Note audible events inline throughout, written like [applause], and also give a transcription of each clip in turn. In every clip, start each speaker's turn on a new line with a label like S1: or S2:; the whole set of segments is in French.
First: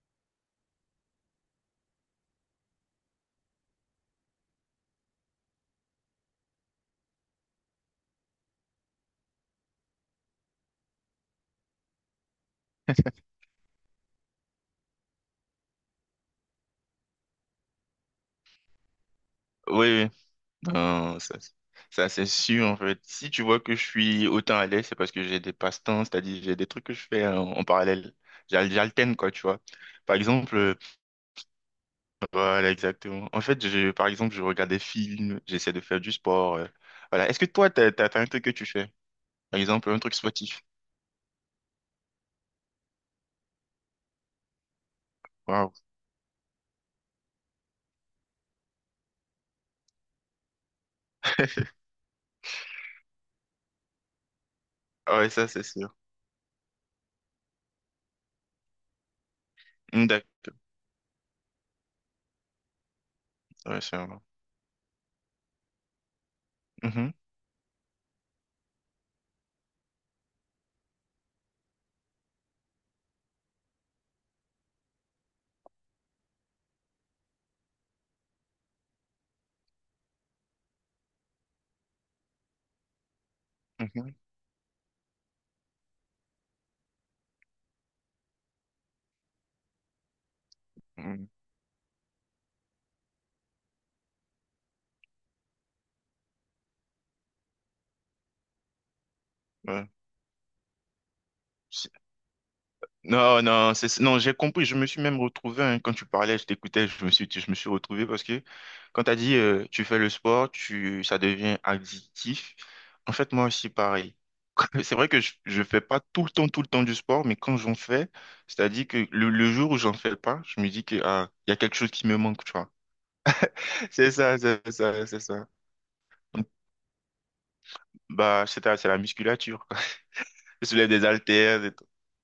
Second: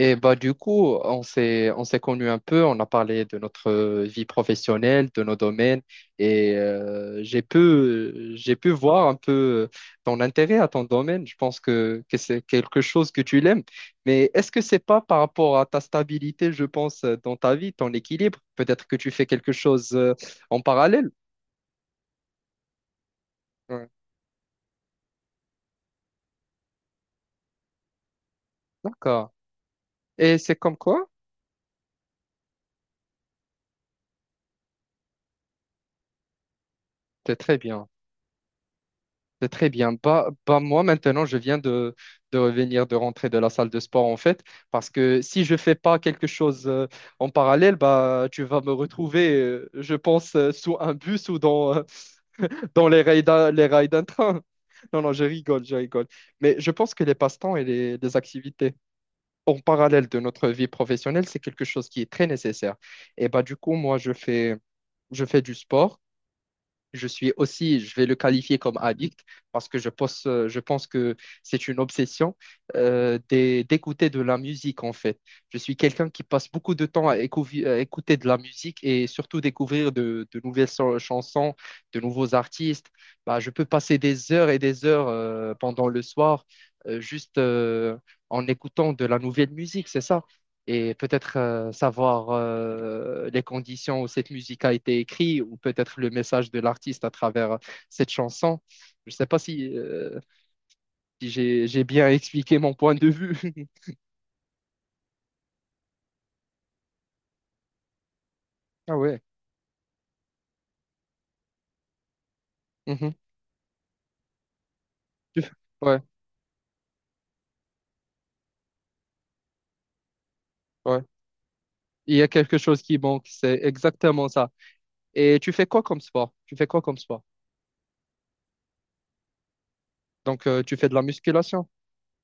S1: Et bah du coup, on s'est connus un peu, on a parlé de notre vie professionnelle, de nos domaines, et j'ai pu voir un peu ton intérêt à ton domaine. Je pense que c'est quelque chose que tu l'aimes. Mais est-ce que c'est pas par rapport à ta stabilité, je pense, dans ta vie, ton équilibre? Peut-être que tu fais quelque
S2: Oui,
S1: chose
S2: oui.
S1: en parallèle.
S2: Non, ça, c'est sûr, en fait. Si tu vois que je
S1: Ouais.
S2: suis autant à l'aise, c'est parce que j'ai des passe-temps, c'est-à-dire j'ai des trucs que je fais en parallèle. J'alterne,
S1: D'accord.
S2: quoi, tu vois. Par
S1: Et c'est
S2: exemple,
S1: comme quoi?
S2: voilà, exactement. En fait, je, par exemple, je regarde des films, j'essaie de faire du sport. Voilà.
S1: C'est
S2: Est-ce que
S1: très
S2: toi,
S1: bien.
S2: t'as un truc que tu fais?
S1: C'est
S2: Par
S1: très
S2: exemple,
S1: bien.
S2: un truc
S1: Bah, bah,
S2: sportif.
S1: moi, maintenant, de revenir, de rentrer de la salle de sport, en fait, parce que si je
S2: Waouh.
S1: fais pas quelque chose en parallèle, bah, tu vas me retrouver, je pense, sous un bus ou dans,
S2: [laughs]
S1: euh, dans les rails d'un train. [laughs] Non, non,
S2: Ah
S1: je
S2: ouais, ça, c'est
S1: rigole, je
S2: sûr.
S1: rigole. Mais je pense que les passe-temps et les activités en
S2: Mm,
S1: parallèle de
S2: d'accord.
S1: notre vie professionnelle, c'est quelque chose qui est très nécessaire. Et bah, du coup,
S2: Ouais,
S1: moi,
S2: sûrement.
S1: je fais du sport. Je
S2: Mhm,
S1: suis aussi, je vais le qualifier comme addict parce que je pense que c'est une obsession d'écouter de la musique en fait. Je suis quelqu'un qui passe beaucoup de temps à écouter de la musique et surtout découvrir de nouvelles chansons, de nouveaux artistes. Bah, je peux passer
S2: mhm,
S1: des heures et des heures pendant le soir, juste en écoutant de la nouvelle musique, c'est ça, et
S2: mm,
S1: peut-être savoir les conditions où cette musique a été écrite ou peut-être le message de l'artiste à travers cette chanson. Je ne sais pas si,
S2: ouais.
S1: euh, si j'ai bien expliqué mon point de vue.
S2: Non, non,
S1: [laughs]
S2: c'est, non, j'ai compris. Je me suis même retrouvé hein, quand tu parlais, je t'écoutais, je me suis retrouvé parce que
S1: Ah
S2: quand tu as
S1: ouais.
S2: dit tu fais le sport, tu, ça devient addictif. En
S1: Mhm.
S2: fait, moi aussi, pareil. [laughs] C'est vrai que
S1: Tu fais-
S2: je fais
S1: Ouais,
S2: pas tout le temps du sport, mais quand j'en fais, c'est-à-dire que le jour où j'en fais pas, je me dis que
S1: ouais.
S2: ah, il y a quelque chose qui
S1: Il
S2: me
S1: y a
S2: manque, tu
S1: quelque
S2: vois.
S1: chose qui manque, c'est
S2: [laughs]
S1: exactement ça.
S2: C'est
S1: Et
S2: ça.
S1: tu fais quoi comme sport?
S2: Donc,
S1: Tu fais quoi comme sport?
S2: bah, c'est ça, c'est la musculature. Quoi. [laughs]
S1: Donc,
S2: Je
S1: tu fais
S2: soulève
S1: de la
S2: des haltères,
S1: musculation?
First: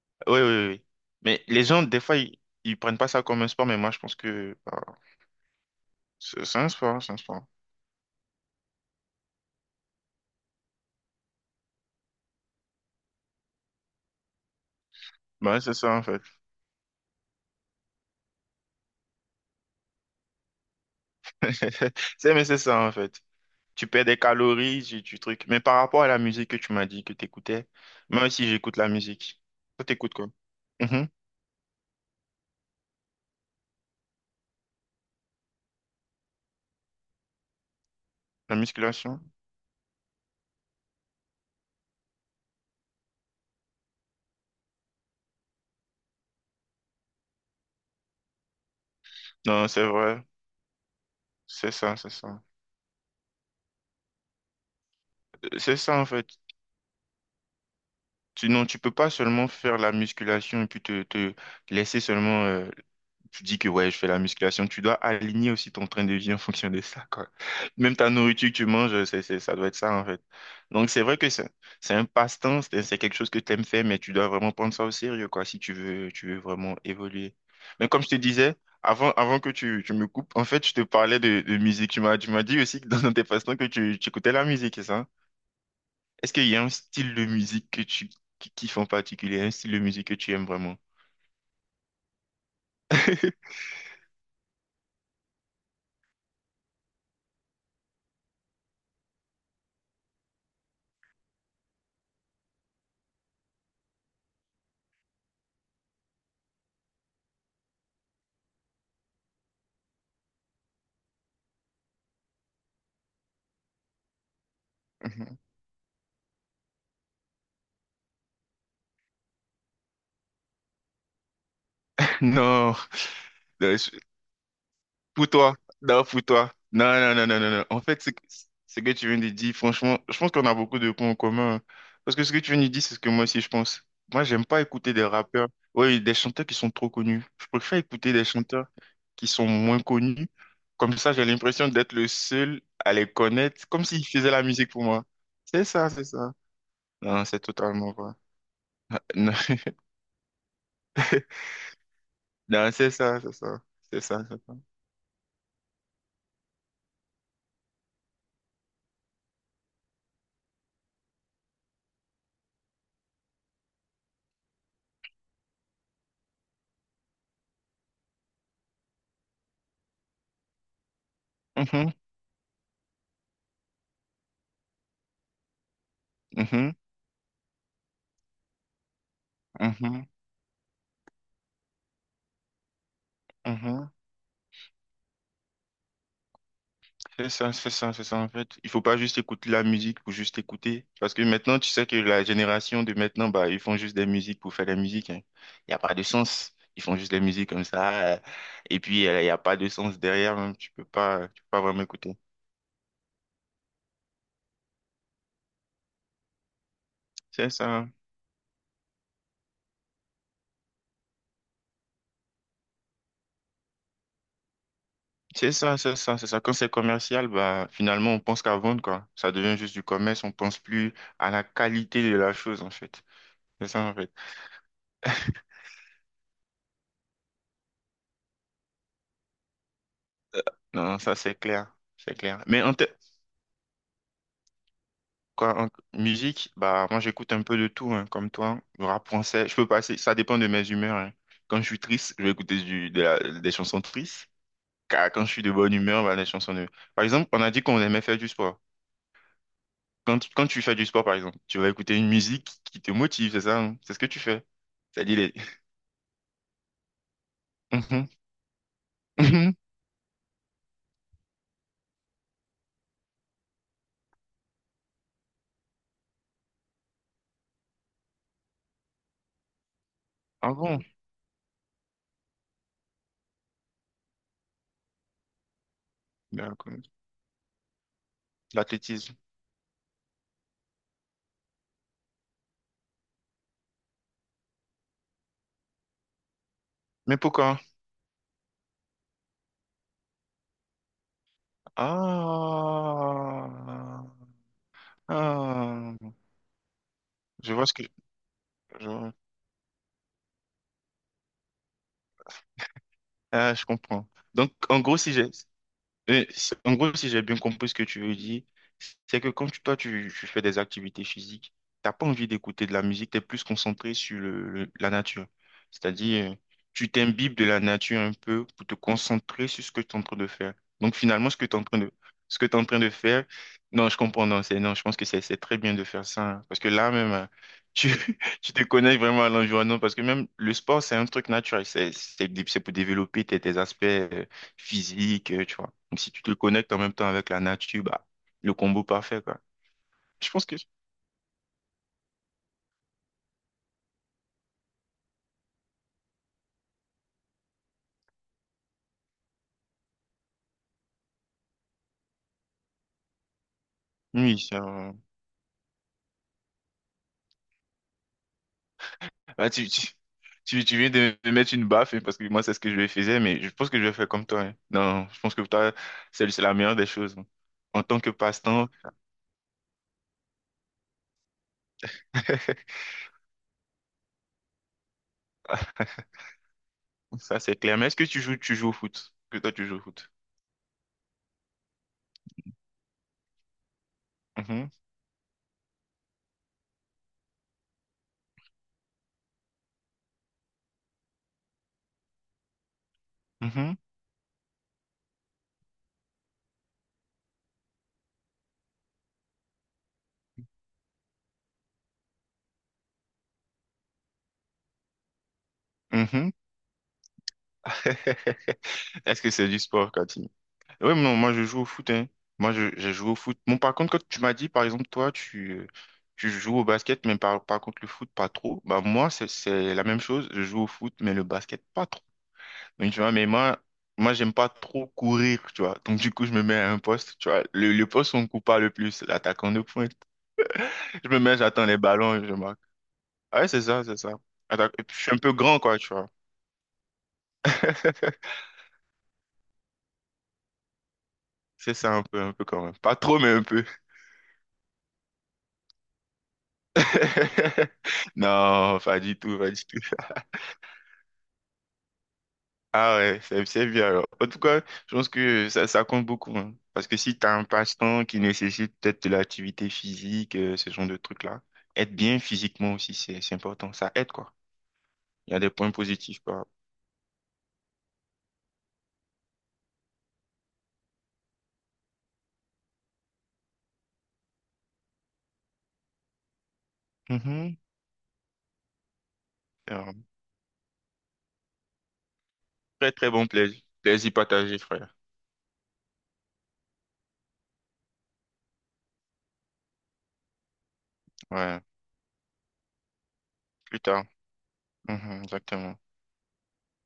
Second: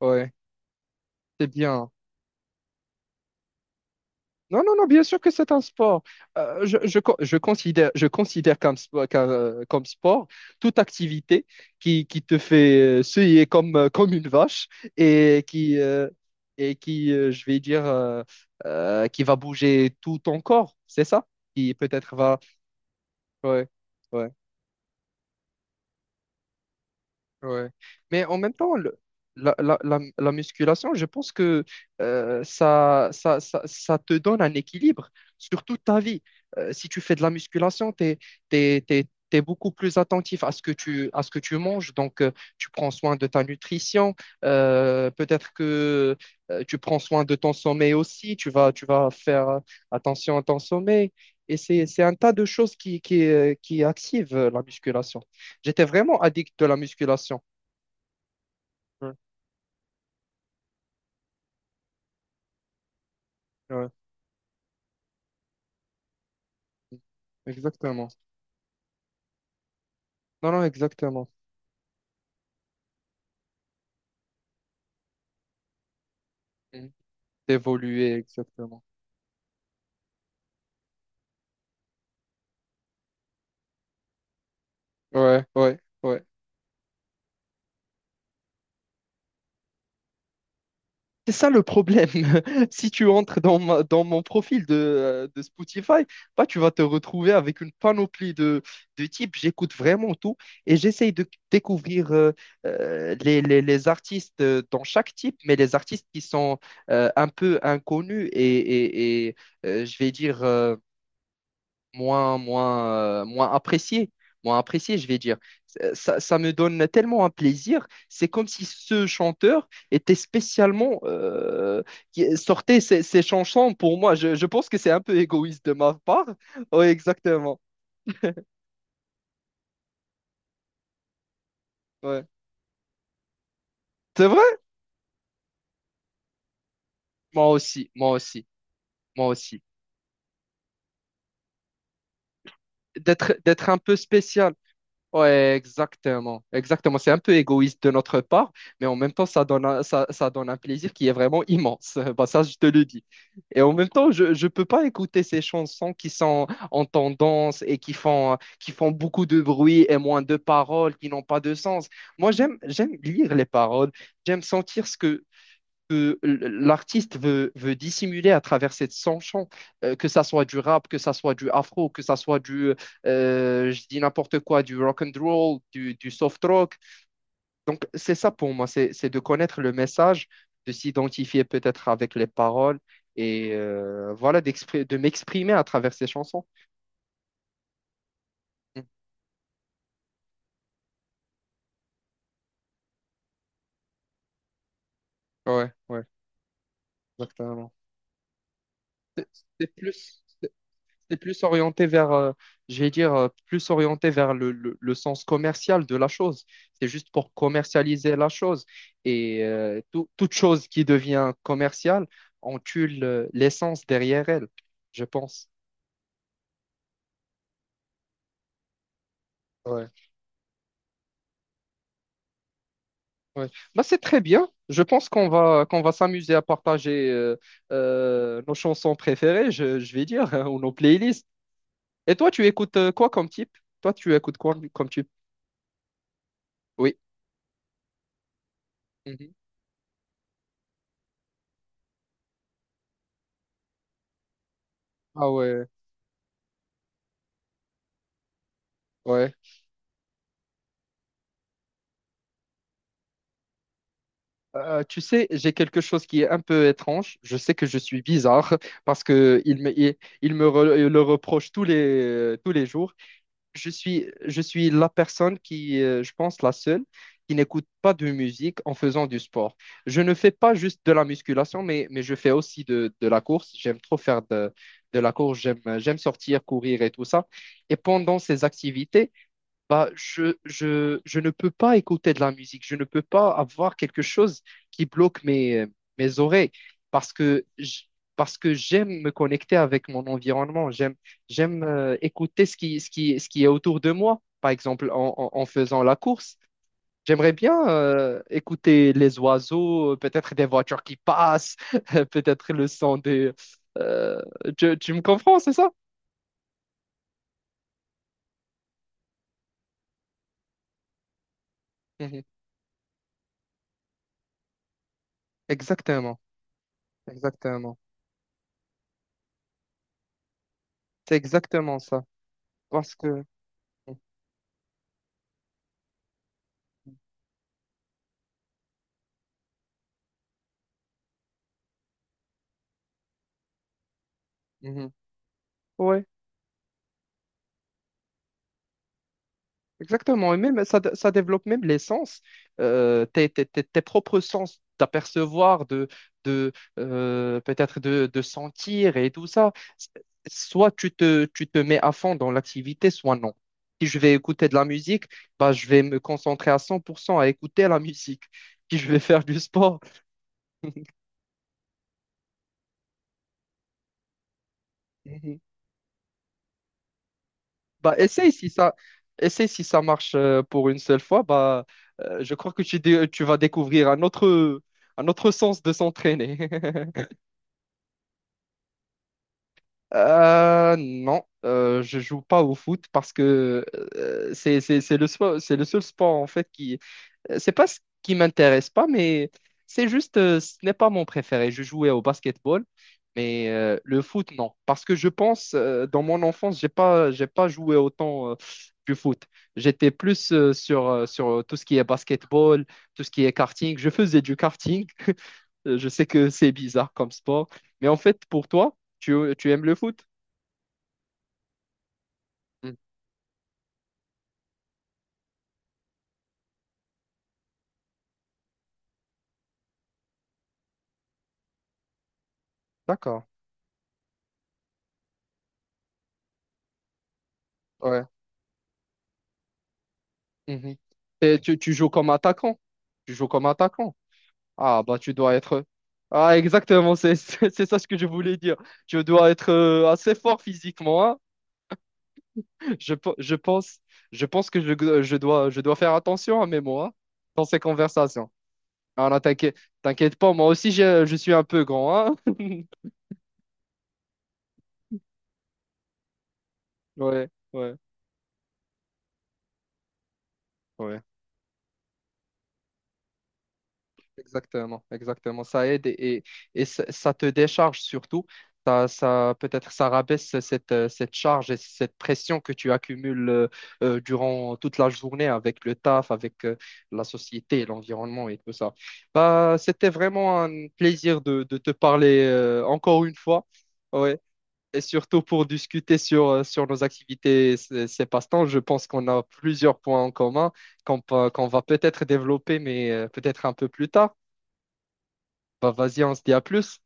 S1: Ouais,
S2: oui. Mais
S1: c'est
S2: les gens,
S1: bien.
S2: des fois, ils prennent pas ça comme un sport, mais moi, je pense que
S1: Non, non,
S2: bah,
S1: non, bien sûr que c'est un sport.
S2: c'est un sport, c'est un sport.
S1: Je considère comme sport toute activité qui te fait suer comme, comme une vache, et
S2: Bah, c'est ça, en fait.
S1: et qui je vais dire, qui va bouger tout ton corps, c'est ça? Qui
S2: [laughs]
S1: peut-être va.
S2: Mais c'est ça, en fait.
S1: Ouais,
S2: Tu perds des
S1: ouais.
S2: calories, tu trucs. Mais par rapport à la musique que tu m'as dit que tu écoutais,
S1: Ouais. Mais
S2: moi
S1: en
S2: aussi,
S1: même temps,
S2: j'écoute la musique. Toi, t'écoutes quoi?
S1: la musculation, je
S2: Mhm.
S1: pense que ça te donne un équilibre sur toute ta vie. Si tu fais de la musculation, tu es,
S2: La
S1: t'es, t'es- t'es-
S2: musculation?
S1: t'es beaucoup plus attentif à ce à ce que tu manges. Donc, tu prends soin de ta nutrition. Peut-être que tu prends soin de ton sommeil aussi. Tu vas faire
S2: Non, c'est vrai.
S1: attention à ton sommeil. Et
S2: C'est ça,
S1: c'est
S2: c'est
S1: un tas
S2: ça.
S1: de choses qui activent la musculation.
S2: C'est
S1: J'étais
S2: ça, en
S1: vraiment
S2: fait.
S1: addict de la musculation.
S2: Tu, non, tu peux pas
S1: Ouais,
S2: seulement faire la musculation et puis te laisser seulement... tu dis que
S1: ouais.
S2: ouais, je fais la musculation. Tu dois aligner aussi ton train de vie en [laughs] fonction de ça, quoi. Même
S1: Exactement.
S2: ta nourriture que tu manges, ça doit être ça, en fait.
S1: Non, non,
S2: Donc, c'est vrai
S1: exactement.
S2: que c'est un passe-temps, c'est quelque chose que tu aimes faire, mais tu dois vraiment prendre ça au sérieux, quoi, si tu veux vraiment
S1: Mhm.
S2: évoluer. Mais comme je te
S1: D'évoluer,
S2: disais,
S1: exactement.
S2: avant que tu me coupes, en fait, je te parlais de musique. Tu m'as dit aussi que dans tes passe-temps que tu écoutais la musique, c'est ça?
S1: Ouais, ouais, ouais.
S2: Est-ce qu'il y a un style de musique que tu qui kiffes en particulier, un style de musique que tu aimes vraiment?
S1: C'est ça le problème. [laughs] Si tu entres
S2: [laughs]
S1: dans dans mon profil de Spotify, bah, tu vas te retrouver avec une panoplie de types. J'écoute vraiment tout et j'essaye de découvrir les artistes dans chaque type, mais les artistes qui sont un peu inconnus et, je vais dire moins, moins, euh, moins apprécié, moins apprécié, je vais dire. Ça me donne tellement un plaisir. C'est comme si ce chanteur était spécialement qui
S2: Non, non,
S1: sortait ses chansons pour
S2: je-
S1: moi. Je pense que c'est un peu
S2: pour toi,
S1: égoïste de ma
S2: non, pour
S1: part.
S2: toi.
S1: Oui, exactement.
S2: Non. En fait, ce que tu viens de dire, franchement, je pense qu'on a beaucoup de points en commun. Hein. Parce
S1: Ouais.
S2: que ce que tu viens de dire, c'est ce que moi aussi je pense. Moi,
S1: C'est vrai?
S2: j'aime pas écouter des rappeurs, oui, des chanteurs qui sont trop connus. Je
S1: Moi
S2: préfère
S1: aussi, moi
S2: écouter des
S1: aussi,
S2: chanteurs.
S1: moi
S2: Qui sont
S1: aussi.
S2: moins connues. Comme ça, j'ai l'impression d'être le seul à les connaître,
S1: D'être un
S2: comme
S1: peu
S2: s'ils faisaient la
S1: spécial.
S2: musique pour moi.
S1: Ouais,
S2: C'est ça, c'est ça.
S1: exactement, exactement. C'est un
S2: Non,
S1: peu
S2: c'est
S1: égoïste de
S2: totalement vrai.
S1: notre part, mais en même temps,
S2: Non,
S1: ça donne un plaisir qui est
S2: [laughs]
S1: vraiment immense. [laughs] Bah, ça, je te
S2: non,
S1: le
S2: c'est
S1: dis.
S2: ça, c'est ça.
S1: Et en même
S2: C'est
S1: temps,
S2: ça,
S1: je
S2: c'est
S1: ne
S2: ça.
S1: peux pas écouter ces chansons qui sont en tendance et qui font beaucoup de bruit et moins de paroles, qui n'ont pas de sens. Moi, j'aime lire les paroles, j'aime sentir ce que l'artiste veut dissimuler à travers cette chanson, que ça soit du rap, que ça soit du afro,
S2: Mhm,
S1: que ça soit du, je dis n'importe quoi, du rock and roll, du soft
S2: mhm,
S1: rock. Donc, c'est ça pour moi, c'est de connaître le
S2: mhm,
S1: message, de s'identifier peut-être avec les paroles et
S2: mhm.
S1: voilà, de m'exprimer à travers ces chansons.
S2: C'est ça, en fait. Il
S1: Mm.
S2: faut pas juste écouter la musique pour juste écouter. Parce que maintenant, tu sais que la génération de maintenant, bah, ils font juste des musiques pour faire des musiques, hein.
S1: Ouais,
S2: Il n'y a pas de
S1: ouais,
S2: sens. Ils font juste des musiques comme
S1: exactement.
S2: ça. Et puis, il
S1: C'est
S2: n'y a pas de
S1: c'est
S2: sens
S1: plus.
S2: derrière, même.
S1: C'est
S2: Tu
S1: plus
S2: peux pas vraiment
S1: orienté vers,
S2: écouter.
S1: je vais dire, plus orienté vers le sens commercial de la chose. C'est juste pour
S2: C'est ça.
S1: commercialiser la chose. Et toute chose qui devient commerciale, on tue l'essence derrière elle, je pense.
S2: C'est ça. Quand c'est commercial, bah, finalement, on pense qu'à vendre, quoi. Ça devient juste du
S1: Ouais,
S2: commerce, on pense plus à la qualité de la chose, en fait.
S1: ouais.
S2: C'est
S1: Bah,
S2: ça, en
S1: c'est
S2: fait.
S1: très bien. Je pense
S2: [laughs]
S1: qu'on va s'amuser à partager nos chansons préférées, je vais dire, hein, ou nos
S2: Non, ça,
S1: playlists.
S2: c'est clair. C'est
S1: Et toi,
S2: clair.
S1: tu
S2: Mais
S1: écoutes quoi comme type? Toi, tu écoutes quoi comme type?
S2: quoi, en musique, bah,
S1: Oui.
S2: moi, j'écoute un peu de tout, hein, comme toi. Le rap
S1: Mhm.
S2: français, je peux passer, ça dépend de mes humeurs, hein. Quand je suis triste, je vais écouter des chansons tristes. Car quand
S1: Ah
S2: je suis de
S1: ouais,
S2: bonne humeur, bah, des chansons de... Par exemple, on a dit qu'on aimait faire du sport.
S1: ouais.
S2: Quand tu fais du sport, par exemple, tu vas écouter une musique qui te motive, c'est ça, hein. C'est ce que tu fais.
S1: Tu
S2: C'est dit
S1: sais,
S2: les...
S1: j'ai quelque chose qui est un peu étrange. Je sais que je suis
S2: Mhm,
S1: bizarre [laughs] parce que
S2: mhm.
S1: il me re- le reproche tous les jours. Je suis la personne qui, je pense, la seule qui n'écoute pas de musique en faisant du sport. Je ne fais
S2: Ah
S1: pas
S2: bon?
S1: juste de la musculation, mais je fais aussi de la course. J'aime trop faire de la course. J'aime sortir, courir
S2: D'accord.
S1: et tout ça. Et pendant ces activités,
S2: L'athlétisme.
S1: bah, je ne peux pas écouter de la musique, je ne peux pas avoir quelque chose qui bloque mes oreilles parce
S2: Mais
S1: que
S2: pourquoi?
S1: parce que j'aime me connecter avec mon environnement, j'aime écouter ce qui est autour de
S2: Ah,
S1: moi. Par exemple, en faisant la
S2: ah.
S1: course, j'aimerais
S2: Je vois
S1: bien
S2: ce que... Je
S1: écouter
S2: vois.
S1: les oiseaux, peut-être des voitures qui passent, [laughs] peut-être le son des...
S2: Ah, je comprends.
S1: euh,
S2: Donc, en
S1: tu
S2: gros,
S1: me
S2: si j'ai...
S1: comprends, c'est ça?
S2: En gros, si j'ai bien compris ce que tu veux dire, c'est que toi, tu fais des activités physiques, t'as pas
S1: Mhm.
S2: envie d'écouter de la musique, tu es plus concentré sur la nature.
S1: Exactement,
S2: C'est-à-dire, tu t'imbibes de la
S1: exactement.
S2: nature un peu pour te concentrer sur ce que tu es en train de faire. Donc
S1: C'est
S2: finalement,
S1: exactement ça.
S2: ce que tu en train de
S1: Parce que...
S2: faire, non, je comprends, non, c'est, non, je pense que c'est très bien de faire ça. Hein, parce que là même, hein, tu, [laughs] tu te connais vraiment à l'environnement, parce que même le sport, c'est un truc naturel, c'est pour développer tes aspects
S1: Mhm.
S2: physiques, tu vois. Donc,
S1: Ouais,
S2: si tu te connectes en même temps avec la nature, bah, le combo parfait, quoi. Je
S1: exactement. Et
S2: pense que
S1: même, ça développe même les sens, tes propres sens d'apercevoir, de peut-être de sentir et tout ça. Soit tu te mets à fond dans l'activité, soit non. Si je vais
S2: oui,
S1: écouter de
S2: c'est
S1: la
S2: un-
S1: musique, bah, je vais me concentrer à 100% à écouter la [laughs] musique. Si je vais faire du
S2: Ah,
S1: sport.
S2: tu viens de me mettre une baffe, hein, parce que moi, c'est ce que je faisais, mais je pense que je vais faire comme toi. Hein. Non, je pense
S1: [laughs]
S2: que toi, c'est la meilleure des choses. Hein. En
S1: Bah,
S2: tant que passe-temps,
S1: essaye si ça marche pour une seule fois. Bah, je crois que
S2: [laughs]
S1: tu vas découvrir un autre sens de s'entraîner. [laughs]
S2: ça, c'est clair. Mais est-ce que tu joues au foot? Que toi, tu joues au foot?
S1: Non, je joue pas au foot parce que
S2: Mhm,
S1: c'est le sport, c'est le seul sport en fait qui... C'est pas ce qui m'intéresse pas, mais c'est juste, ce n'est pas mon préféré. Je jouais au basketball, mais le foot, non. Parce que je pense, dans mon enfance, j'ai pas joué autant du foot. J'étais plus sur tout ce qui est basketball, tout ce qui est karting. Je faisais du karting. [laughs] Je
S2: mhm,
S1: sais que
S2: mhm.
S1: c'est bizarre comme sport, mais en fait, pour toi,
S2: [laughs] Est-ce que c'est
S1: tu
S2: du
S1: aimes le
S2: sport,
S1: foot?
S2: quand oui, non, moi je joue au foot, hein. Moi je,
S1: Hmm,
S2: j'ai joué au foot. Bon, par contre, quand tu m'as dit, par exemple, toi, tu joues au basket, mais par contre le foot, pas trop. Bah moi, c'est la même chose. Je joue au foot, mais le basket, pas trop. Donc, tu vois,
S1: d'accord,
S2: mais moi, moi, j'aime pas trop courir, tu vois. Donc du coup, je me mets à un poste, tu vois. Le
S1: ouais.
S2: poste où on coupe pas le plus, l'attaquant de pointe.
S1: Mhm.
S2: [laughs] Je me mets,
S1: Et
S2: j'attends
S1: tu
S2: les
S1: joues comme
S2: ballons et je
S1: attaquant.
S2: marque.
S1: Tu joues
S2: Ah
S1: comme
S2: ouais, c'est ça,
S1: attaquant.
S2: c'est ça. Attaque-
S1: Ah,
S2: et puis,
S1: bah,
S2: je
S1: tu
S2: suis un peu
S1: dois
S2: grand,
S1: être.
S2: quoi, tu vois.
S1: Ah, exactement, c'est ça ce que je voulais
S2: [laughs]
S1: dire. Je dois être assez fort physiquement, hein.
S2: C'est ça un peu quand même.
S1: Je,
S2: Pas
S1: pe-
S2: trop, mais
S1: je
S2: un peu.
S1: pense, je pense que je dois faire attention à mes mots, hein,
S2: [laughs]
S1: dans ces conversations.
S2: Non, pas
S1: Ah,
S2: du
S1: non,
S2: tout, pas du tout.
S1: t'inquiète pas, moi aussi, je suis un peu grand, hein. [laughs]
S2: Ah ouais, c'est bien alors. En tout cas, je pense que ça compte beaucoup. Hein. Parce que si tu
S1: Ouais,
S2: as un
S1: ouais,
S2: passe-temps qui nécessite peut-être de l'activité physique, ce genre de
S1: ouais.
S2: trucs-là, être bien physiquement aussi, c'est important. Ça aide, quoi.
S1: Exactement,
S2: Il y a
S1: exactement.
S2: des
S1: Ça
S2: points
S1: aide
S2: positifs, quoi.
S1: ça te décharge surtout. Ça, peut-être ça rabaisse cette charge et cette pression que tu accumules durant toute la journée avec le taf, avec la
S2: Mhm.
S1: société, l'environnement et tout ça. Bah,
S2: C'est
S1: c'était
S2: un
S1: vraiment un plaisir de te parler
S2: très,
S1: encore
S2: très
S1: une
S2: bon
S1: fois.
S2: plaisir. Plaisir
S1: Ouais.
S2: partagé,
S1: Et
S2: frère.
S1: surtout pour discuter sur nos activités, et ces passe-temps, je pense qu'on a plusieurs points en commun qu'on
S2: Ouais,
S1: va peut-être développer, mais peut-être un peu
S2: plus
S1: plus
S2: tard.
S1: tard.
S2: Mhm,
S1: Bah
S2: exactement.
S1: vas-y, on se dit à plus.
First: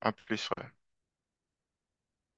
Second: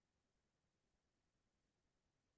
S2: À plus, frère.